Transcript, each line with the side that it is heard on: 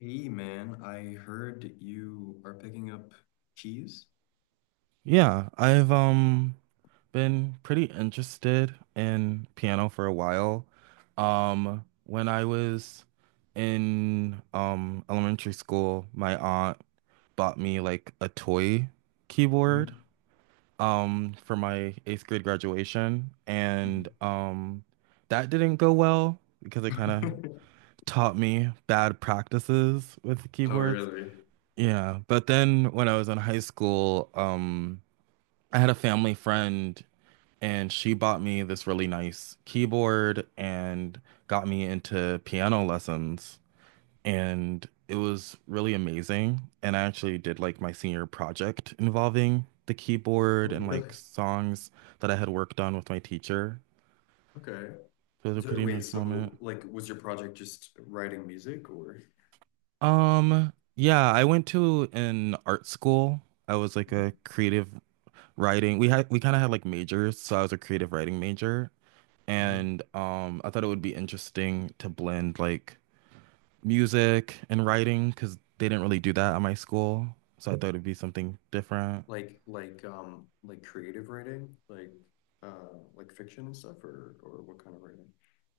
left: Hey man, I heard you are picking up keys.
right: Yeah, I've been pretty interested in piano for a while. When I was in elementary school, my aunt bought me like a toy keyboard
left: Hmm.
right: for my eighth grade graduation, and that didn't go well because it kind of taught me bad practices with
left: Oh,
right: keyboards.
left: really?
right: Yeah, but then when I was in high school, I had a family friend and she bought me this really nice keyboard and got me into piano lessons, and it was really amazing, and I actually did like my senior project involving the keyboard
left: Oh,
right: and
left: really?
right: like songs that I had worked on with my teacher.
left: Okay.
right: So it was a
left: So,
right: pretty
left: wait,
right: nice moment.
left: so like was your project just writing music or...
right: Yeah, I went to an art school. I was like a
left: Mhm.
right: creative writing. We kind of had like majors, so I was a creative writing major.
left: Mhm.
right: And I thought it would be interesting to blend like music and writing because they didn't really do that at my school. So I thought it'd be something different.
left: Like like creative writing? Like fiction and stuff or what kind of writing?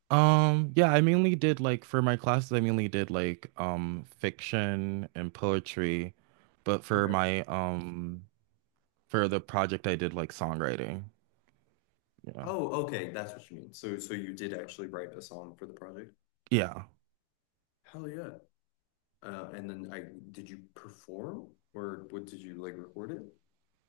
right: Yeah, I mainly did like for my classes, I mainly did like fiction and poetry, but
left: Okay.
right: for the project I did like songwriting. Yeah.
left: Oh, okay, that's what you mean. So you did actually write a song for the project?
right: Yeah.
left: Hell yeah. And then I Did you perform or what, did you like record it?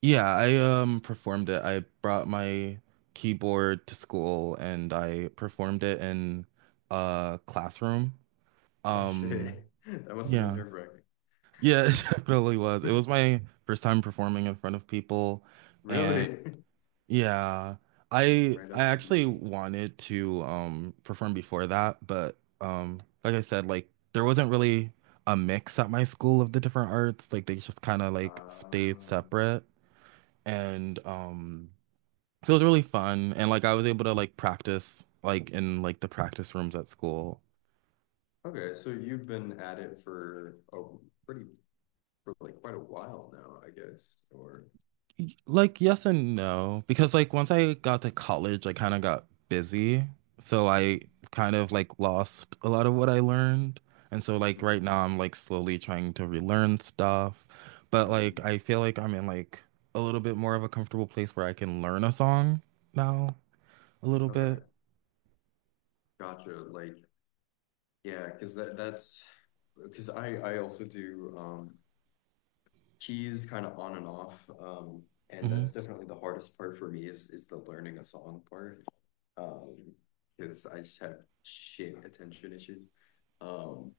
right: Yeah, I performed it. I brought my keyboard to school and I performed it in a classroom.
left: Oh
right: Um,
left: shit. That must have been
right: yeah,
left: nerve wracking.
right: yeah, it definitely was. It was my first time performing in front of people, and
left: Really?
right: yeah, I
left: Right
right: I
left: up the deep.
right: actually wanted to perform before that, but like I said, like there wasn't really a mix at my school of the different arts. Like they just kind of like stayed
left: Um,
right: separate, and so it was really fun, and like I was able to like practice like in like the practice rooms at school.
left: okay, so you've been at it for a pretty for like quite a while now, I guess. Or...
right: Like yes and no, because like once I got to college, I kind of got busy. So
left: Mhm.
right: I kind of like lost a lot of what I learned. And so like
left: Mhm.
right: right now I'm like slowly trying to relearn stuff. But like
left: Mm.
right: I feel like I'm in like a little bit more of a comfortable place where I can learn a song now a little bit.
left: Okay, gotcha. Like yeah, because that's because I also do keys kind of on and off. And
right: Hmm.
left: that's definitely the hardest part for me is the learning a song part. Um, because I just have shit attention issues. Um,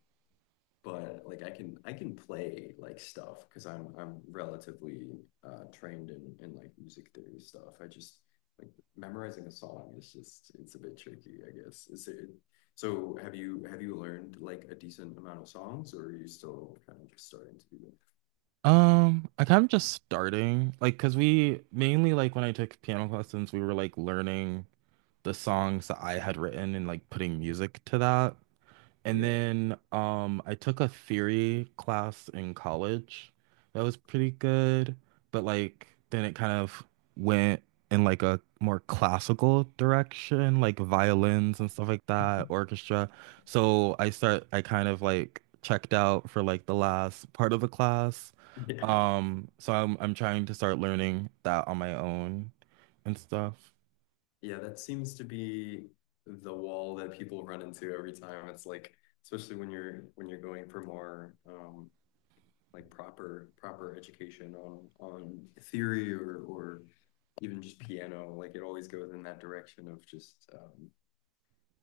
left: but like I can play like stuff because I'm relatively trained in like music theory stuff. I just like memorizing a song is just it's a bit tricky, I guess. Is it have you learned like a decent amount of songs or are you still kind of just starting to do that?
right: I kind of just starting like because we mainly like when I took piano lessons, we were like learning the songs that I had written and like putting music to that. And
left: Yeah.
right: then I took a theory class in college. That was pretty good, but like then it kind of went in like a more classical direction, like violins and stuff like that, orchestra. So I kind of like checked out for like the last part of the class.
left: Yeah.
right: So I'm trying to start learning that on my own and stuff.
left: Yeah, that seems to be the wall that people run into every time. It's like, especially when you're going for more like proper education on theory or even just piano, like it always goes in that direction of just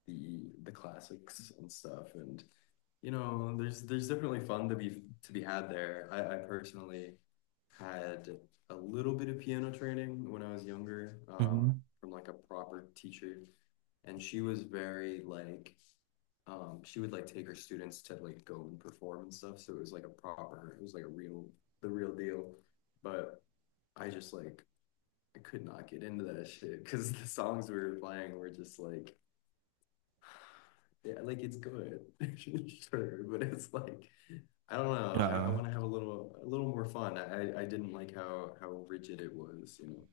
left: the classics and stuff and you know there's definitely fun to be had there. I personally had a little bit of piano training when I was younger,
right: Mm-hmm.
left: from like a proper teacher, and she was very like, she would like take her students to like go and perform and stuff, so it was like a proper, it was like a real, the real deal, but I just like I could not get into that shit because the songs we were playing were just like, yeah, like it's good, sure, but it's like I don't know. I
right: Yeah.
left: want to have a little more fun. I didn't like how rigid it was. You know,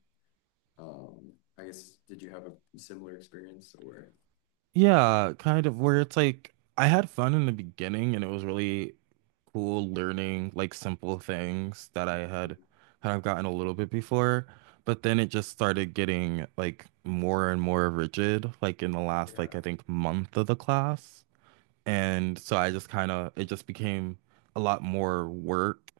left: I guess did you have a similar experience, or?
right: Yeah, kind of where it's like I had fun in the beginning, and it was really cool learning like simple things that I had kind of gotten a little bit before, but then it just started getting like more and more rigid like in the last like
left: Yeah.
right: I think month of the class. And so I just kind of it just became a lot more work,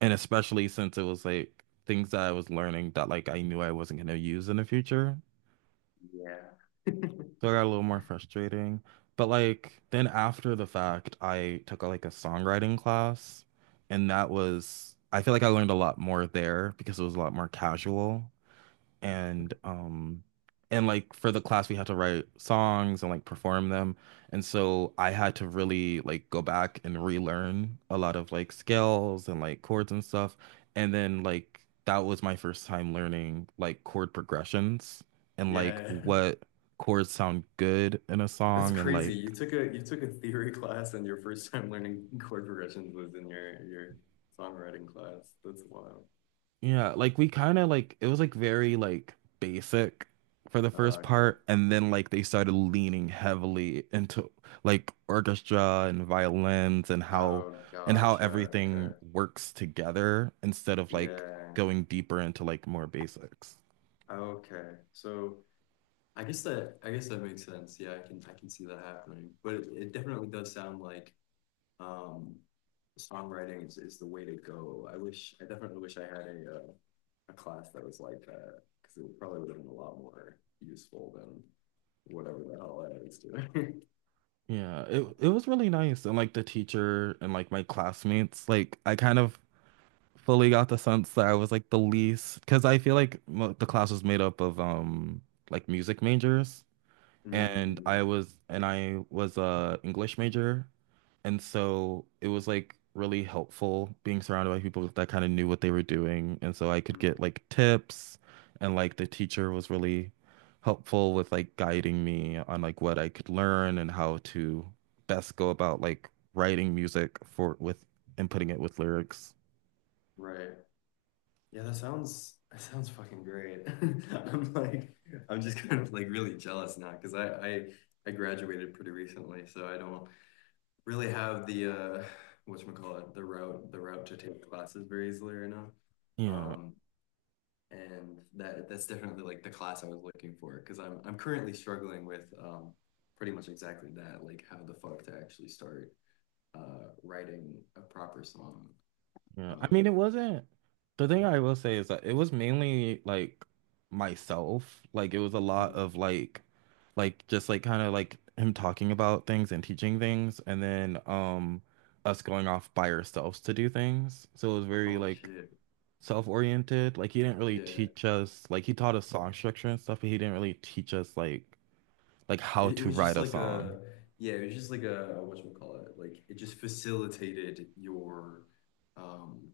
right: and especially since it was like things that I was learning that like I knew I wasn't going to use in the future.
left: Yeah.
right: So I got a little more frustrating. But like then after the fact, I took like a songwriting class, and that was, I feel like I learned a lot more there because it was a lot more casual, and and like for the class we had to write songs and like perform them, and so I had to really like go back and relearn a lot of like scales and like chords and stuff, and then like that was my first time learning like chord progressions and like
left: Yeah.
right: what chords sound good in a
left: That's
right: song and
left: crazy.
right: like.
left: You took a theory class and your first time learning chord progressions was in your songwriting class. That's wild.
right: Yeah, like we kind of like it was like very like basic for the
left: Oh,
right: first
left: okay.
right: part, and then like they started leaning heavily into like orchestra and violins, and how
left: Oh, gotcha.
right: everything
left: Okay.
right: works together instead of like
left: Yeah.
right: going deeper into like more basics.
left: Okay. So I guess that makes sense. Yeah, I can see that happening. But it definitely does sound like um songwriting is the way to go. I wish, I definitely wish I had a class that was like that because it probably would have been a lot more useful than whatever the hell I was doing.
right: Yeah, it was really nice, and like the teacher and like my classmates, like I kind of fully got the sense that I was like the least because I feel like the class was made up of like music majors. and
left: Mm.
right: I was and I was a English major, and so it was like really helpful being surrounded by people that kind of knew what they were doing, and so I could
left: Mm.
right: get like tips, and like the teacher was really helpful with like guiding me on like what I could learn and how to best go about like writing music for with and putting it with lyrics.
left: Right. Yeah, that sounds, that sounds fucking great. I'm like, I'm just kind of like really jealous now because I I graduated pretty recently, so I don't really have the whatchamacallit, the route to take classes very easily right now.
right: Yeah.
left: Um, and that that's definitely like the class I was looking for because I'm currently struggling with pretty much exactly that, like how the fuck to actually start writing a proper song.
right: Yeah, I
left: Um,
right: mean, it wasn't. The thing I will say is that it was mainly like myself. Like it was a lot
left: Mhm.
right: of like, just like kind of like him talking about things and teaching things, and then us going off by ourselves to do things. So it was very
left: Oh
right: like
left: shit.
right: self-oriented. Like he didn't really
left: Yeah.
right: teach us. Like he taught us song structure and stuff, but he didn't really teach us like how
left: It
right: to
left: was just
right: write a
left: like
right: song.
left: a, yeah, it was just like a whatchamacallit, like it just facilitated your um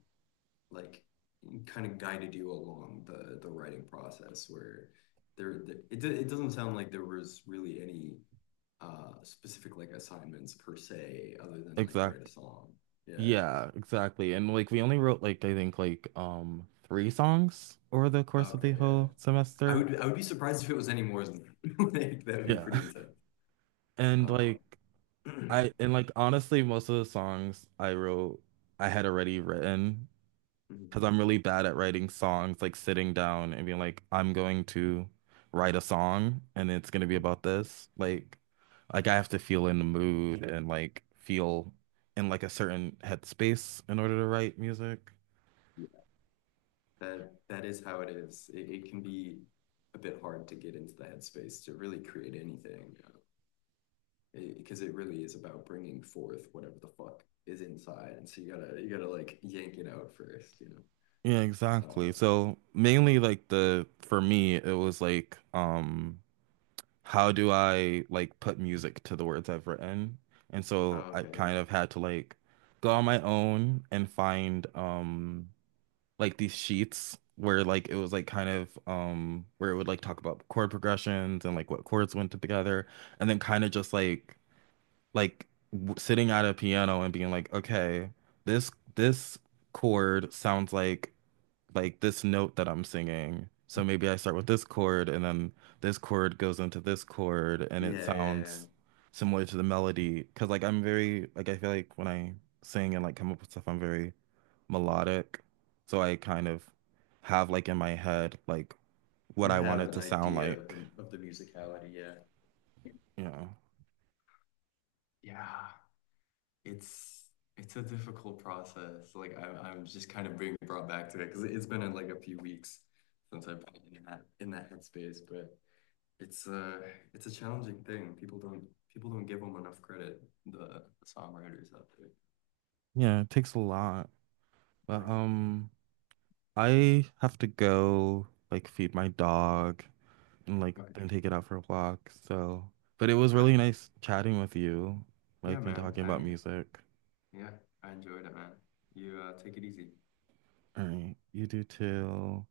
left: like kind of guided you along the writing process where there it, it doesn't sound like there was really any specific like assignments per se other than like write a
right: Exactly.
left: song. Yeah.
right: Yeah, exactly. And like we only wrote like I think like three songs over the course of
left: Okay.
right: the
left: Yeah,
right: whole
left: I
right: semester.
left: would I would be surprised if it was any more than like that would be
right: Yeah.
left: pretty intense.
right: And like
left: um
right: and like honestly most of the songs I wrote I had already written because I'm really bad at writing songs like sitting down and being like I'm going to write a song and it's going to be about this. Like I have to feel in the mood and like feel in like a certain headspace in order to write music.
left: yeah, that that is how it is, it can be a bit hard to get into the headspace to really create anything, you know? Because it really is about bringing forth whatever the fuck is inside, and so you gotta like yank it out first, you
right: Yeah,
left: know.
right: exactly. So mainly like the for me it was like how do I like put music to the words I've written? And so
left: Oh,
right: I kind
left: okay.
right: of had to like go on my own and find like these sheets where like it was like kind of where it would like talk about chord progressions and like what chords went together, and then kind of just like w sitting at a piano and being like, okay, this this chord sounds like this note that I'm singing. So maybe I start with this chord, and then this chord goes into this chord, and it
left: Yeah. Yeah, yeah, yeah.
right: sounds similar to the melody. Cause like I'm very like I feel like when I sing and like come up with stuff, I'm very melodic. So I kind of have like in my head like, what I
left: You
right: want
left: have
right: it
left: an
right: to sound
left: idea
right: like,
left: of the musicality, yeah.
right: you know.
left: Yeah. it's it's a difficult process, like I, I'm just kind of being brought back to it because it's been in like a few weeks since I've been in that headspace, but it's uh it's a challenging thing, people don't, people don't give them enough credit, the songwriters out there.
right: Yeah, it takes a lot.
left: Yeah.
right: But I have to go like feed my dog and like
left: Okay.
right: then take it out for a walk. So, but it was
left: All
right: really
left: right.
right: nice chatting with you,
left: Yeah,
right: like and
left: man.
right: talking about
left: I,
right: music.
left: yeah, I enjoyed it, man. You, take it easy.
right: All right, you do too.